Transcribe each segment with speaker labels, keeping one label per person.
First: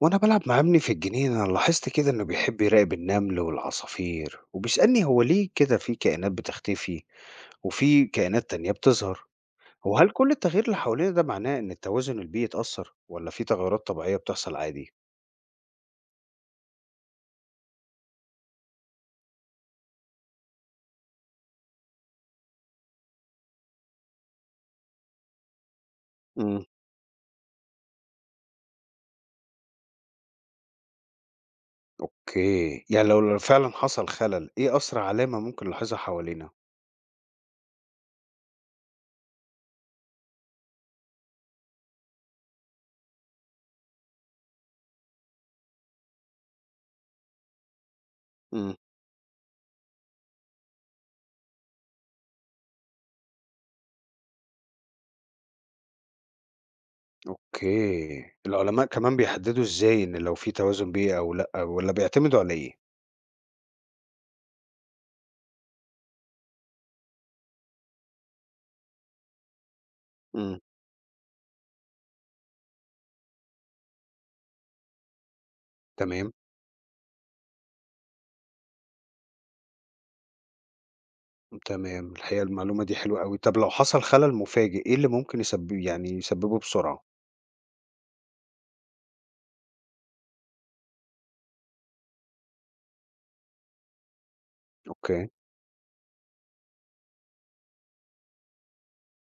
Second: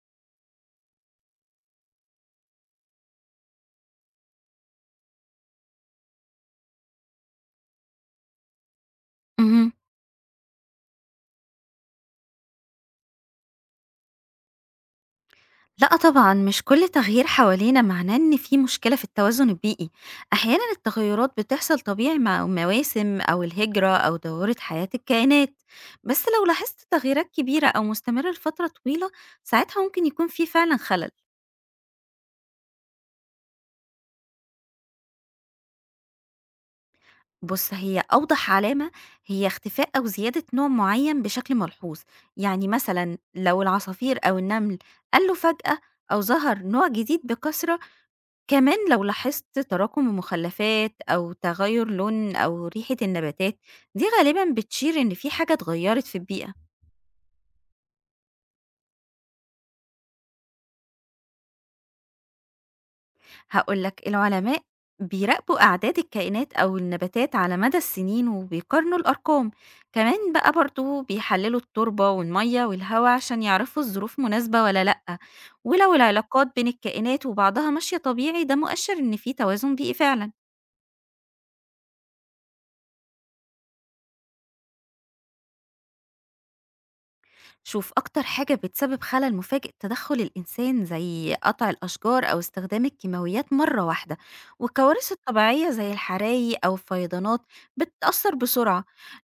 Speaker 1: وأنا بلعب مع ابني في الجنينة، أنا لاحظت كده إنه بيحب يراقب النمل والعصافير وبيسألني هو ليه كده في كائنات بتختفي وفي كائنات تانية بتظهر.
Speaker 2: اهم.
Speaker 1: هو هل كل التغيير اللي حوالينا ده معناه إن التوازن البيئي اتأثر ولا في تغيرات طبيعية بتحصل عادي؟
Speaker 2: لأ طبعًا، مش كل تغيير حوالينا معناه إن في مشكلة في التوازن البيئي، أحيانًا التغيرات بتحصل طبيعي مع المواسم أو الهجرة أو ضرورة حياة الكائنات، بس لو
Speaker 1: امم.
Speaker 2: لاحظت تغييرات كبيرة أو مستمرة لفترة طويلة، ساعتها ممكن يكون في فعلًا خلل.
Speaker 1: أوكي، يعني لو فعلا حصل خلل، إيه أسرع علامة ممكن نلاحظها حوالينا؟
Speaker 2: بُص، هي أوضح علامة هي اختفاء أو زيادة نوع معين بشكل ملحوظ، يعني مثلًا لو العصافير أو النمل قَلّوا فجأة أو ظهر نوع جديد بكثرة،
Speaker 1: امم.
Speaker 2: كمان لو لاحظت تراكم المخلفات أو تغير لون أو ريحة النباتات دي غالبا بتشير إن في حاجة اتغيرت في البيئة.
Speaker 1: أوكي، العلماء كمان بيحددوا إزاي إن لو في توازن بيئي أو لأ، ولا بيعتمدوا على إيه؟
Speaker 2: هقولك العلماء بيراقبوا أعداد الكائنات أو النباتات على مدى السنين وبيقارنوا الأرقام، كمان بقى
Speaker 1: امم.
Speaker 2: برضو بيحللوا التربة والمية والهواء عشان يعرفوا الظروف مناسبة ولا لأ، ولو
Speaker 1: تمام.
Speaker 2: العلاقات بين الكائنات وبعضها ماشية طبيعي ده مؤشر إن في توازن بيئي فعلا.
Speaker 1: تمام، الحقيقة المعلومة دي حلوة أوي. طب لو حصل خلل مفاجئ، إيه اللي ممكن يسببه بسرعة؟
Speaker 2: شوف أكتر حاجة بتسبب خلل مفاجئ تدخل الإنسان زي قطع الأشجار أو استخدام الكيماويات مرة واحدة والكوارث
Speaker 1: أوكي.
Speaker 2: الطبيعية زي الحرايق أو الفيضانات بتتأثر بسرعة.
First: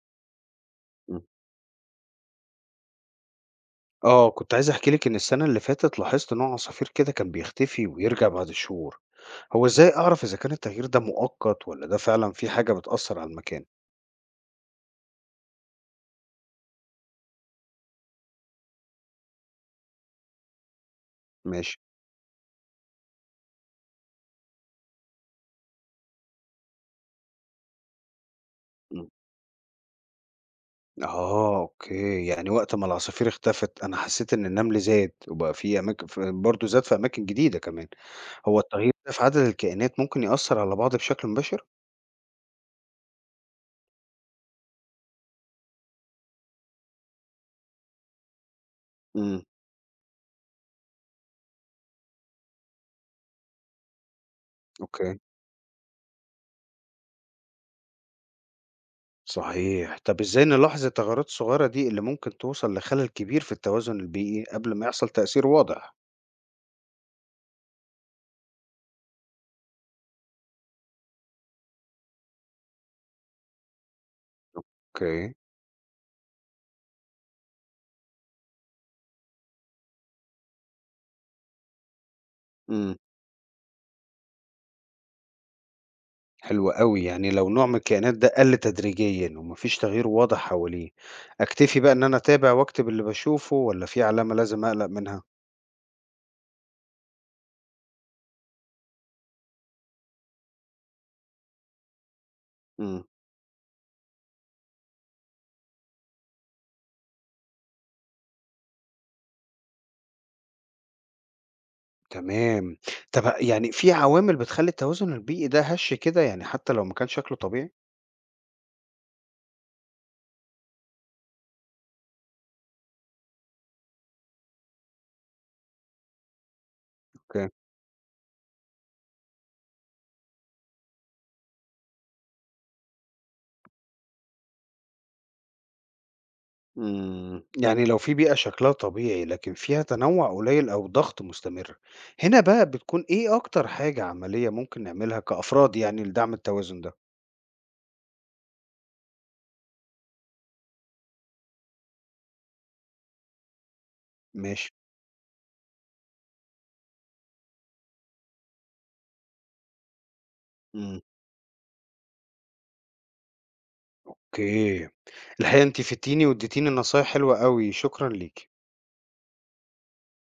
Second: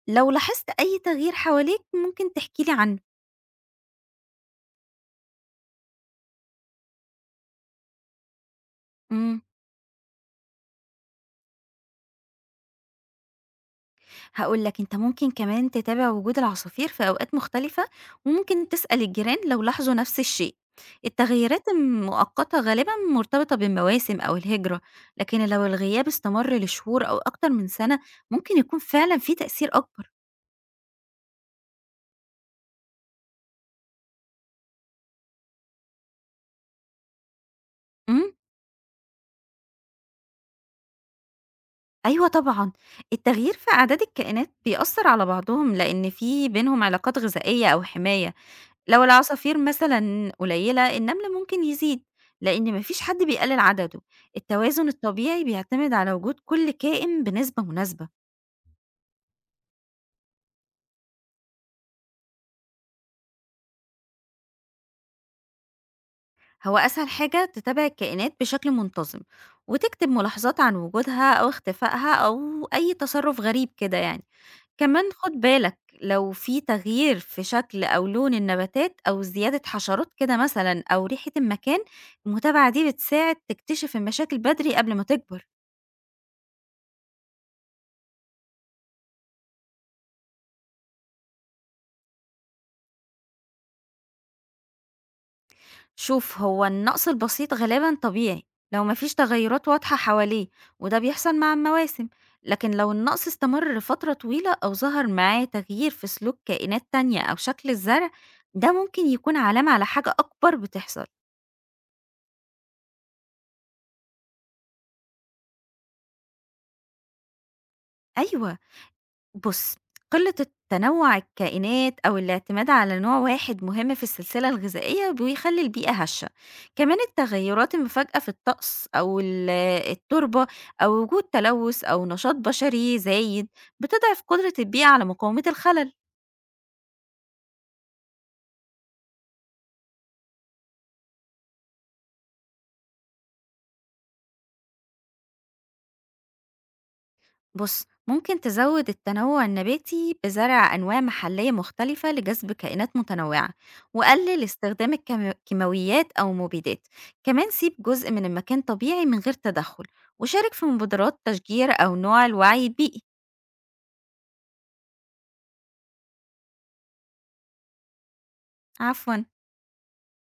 Speaker 2: لو لاحظت أي
Speaker 1: إمم.
Speaker 2: تغيير حواليك ممكن تحكيلي عنه.
Speaker 1: آه، كنت عايز أحكي لِك إن السنة اللي فاتت لاحظت نوع عصافير كده كان بيختفي ويرجع بعد شهور.
Speaker 2: مم.
Speaker 1: هو إزاي أعرف إذا كان التغيير ده مؤقت والّا ده فعلًا في حاجة بتأثر على المكان؟
Speaker 2: هاقول لك أنت ممكن كمان تتابع وجود العصافير في أوقات مختلفة، وممكن تسأل الجيران لو لاحظوا نفس الشيء. التغيرات
Speaker 1: ماشي.
Speaker 2: المؤقتة غالبًا مرتبطة بالمواسم أو الهجرة، لكن لو الغياب استمر لشهور أو أكتر من سنة ممكن يكون
Speaker 1: إمم.
Speaker 2: فعلًا في تأثير أكبر.
Speaker 1: آه، أوكي. يعني وقت ما العصافير اختفت، أنا حسيت إن النمل زاد وبقى في أماكن، ف برضه زاد في أماكن جديدة كمان.
Speaker 2: إمم،
Speaker 1: هو التغيير ده في عدد الكائنات ممكن يأثر على بعض بشكل مباشر؟
Speaker 2: أيوه طبعًا، التغيير في أعداد الكائنات بيأثر على بعضهم لأن في بينهم علاقات غذائية أو حماية. لو
Speaker 1: إمم.
Speaker 2: العصافير مثلًا قليلة، النمل ممكن يزيد، لإن ما فيش حد بيقلل عدده. التوازن
Speaker 1: أوكي.
Speaker 2: الطبيعي بيعتمد على وجود كل كائن بنسبة مناسبة.
Speaker 1: صحيح. طب إزاي نلاحظ التغيرات الصغيرة دي اللي ممكن توصل لخلل كبير في التوازن البيئي قبل ما يحصل تأثير واضح؟
Speaker 2: هو أسهل حاجة تتابع الكائنات بشكل منتظم، وتكتب ملاحظات عن وجودها أو اختفائها أو أي تصرف غريب كده يعني. كمان خُد
Speaker 1: اوكي.
Speaker 2: بالك لو في تغيير في شكل أو لون النباتات أو زيادة حشرات كده مثلًا أو ريحة المكان، المتابعة دي
Speaker 1: امم.
Speaker 2: بتساعد تكتشف المشاكل بدري قبل ما تكبر.
Speaker 1: حلو قوي، يعني لو نوع من الكائنات ده قل تدريجيا ومفيش تغيير واضح حواليه، اكتفي بقى ان انا اتابع واكتب اللي بشوفه، ولا في علامة لازم اقلق منها؟
Speaker 2: شوف هو النقص البسيط غالبا طبيعي لو مفيش تغيرات واضحة حواليه وده بيحصل مع المواسم، لكن لو
Speaker 1: امم.
Speaker 2: النقص استمر لفترة طويلة أو ظهر معاه تغيير في سلوك كائنات تانية أو شكل الزرع ده ممكن يكون علامة على حاجة أكبر بتحصل.
Speaker 1: تمام. طب يعني في عوامل بتخلي التوازن البيئي ده هش كده، يعني حتى لو ما كان شكله طبيعي؟
Speaker 2: أيوة، بُص، قلة التنوع الكائنات أو الاعتماد على نوع واحد مهم في السلسلة الغذائية بيخلّي البيئة هشة، كمان التغيرات المفاجئة في الطقس أو التربة أو وجود تلوث أو نشاط بشري زايد بتضعف قدرة البيئة على مقاومة الخلل.
Speaker 1: إمم، يعني لو في بيئة شكلها طبيعي لكن فيها تنوع قليل أو ضغط مستمر، هنا بقى بتكون إيه أكتر حاجة عملية ممكن نعملها كأفراد يعني لدعم التوازن ده؟
Speaker 2: بُص، ممكن تزوّد التنوع النباتي بزرع أنواع محلية مختلفة لجذب كائنات متنوعة، وقلل
Speaker 1: ماشي.
Speaker 2: استخدام كيماويات أو مبيدات، كمان سيب جزء من المكان طبيعي من غير تدخُّل، وشارك في
Speaker 1: إمم.
Speaker 2: مبادرات تشجير أو نوع الوعي البيئي.
Speaker 1: أوكي، الحقيقة أنتِ فدتيني واديتيني نصايح حلوة أوي، شكرًا ليكِ.
Speaker 2: عفوًا.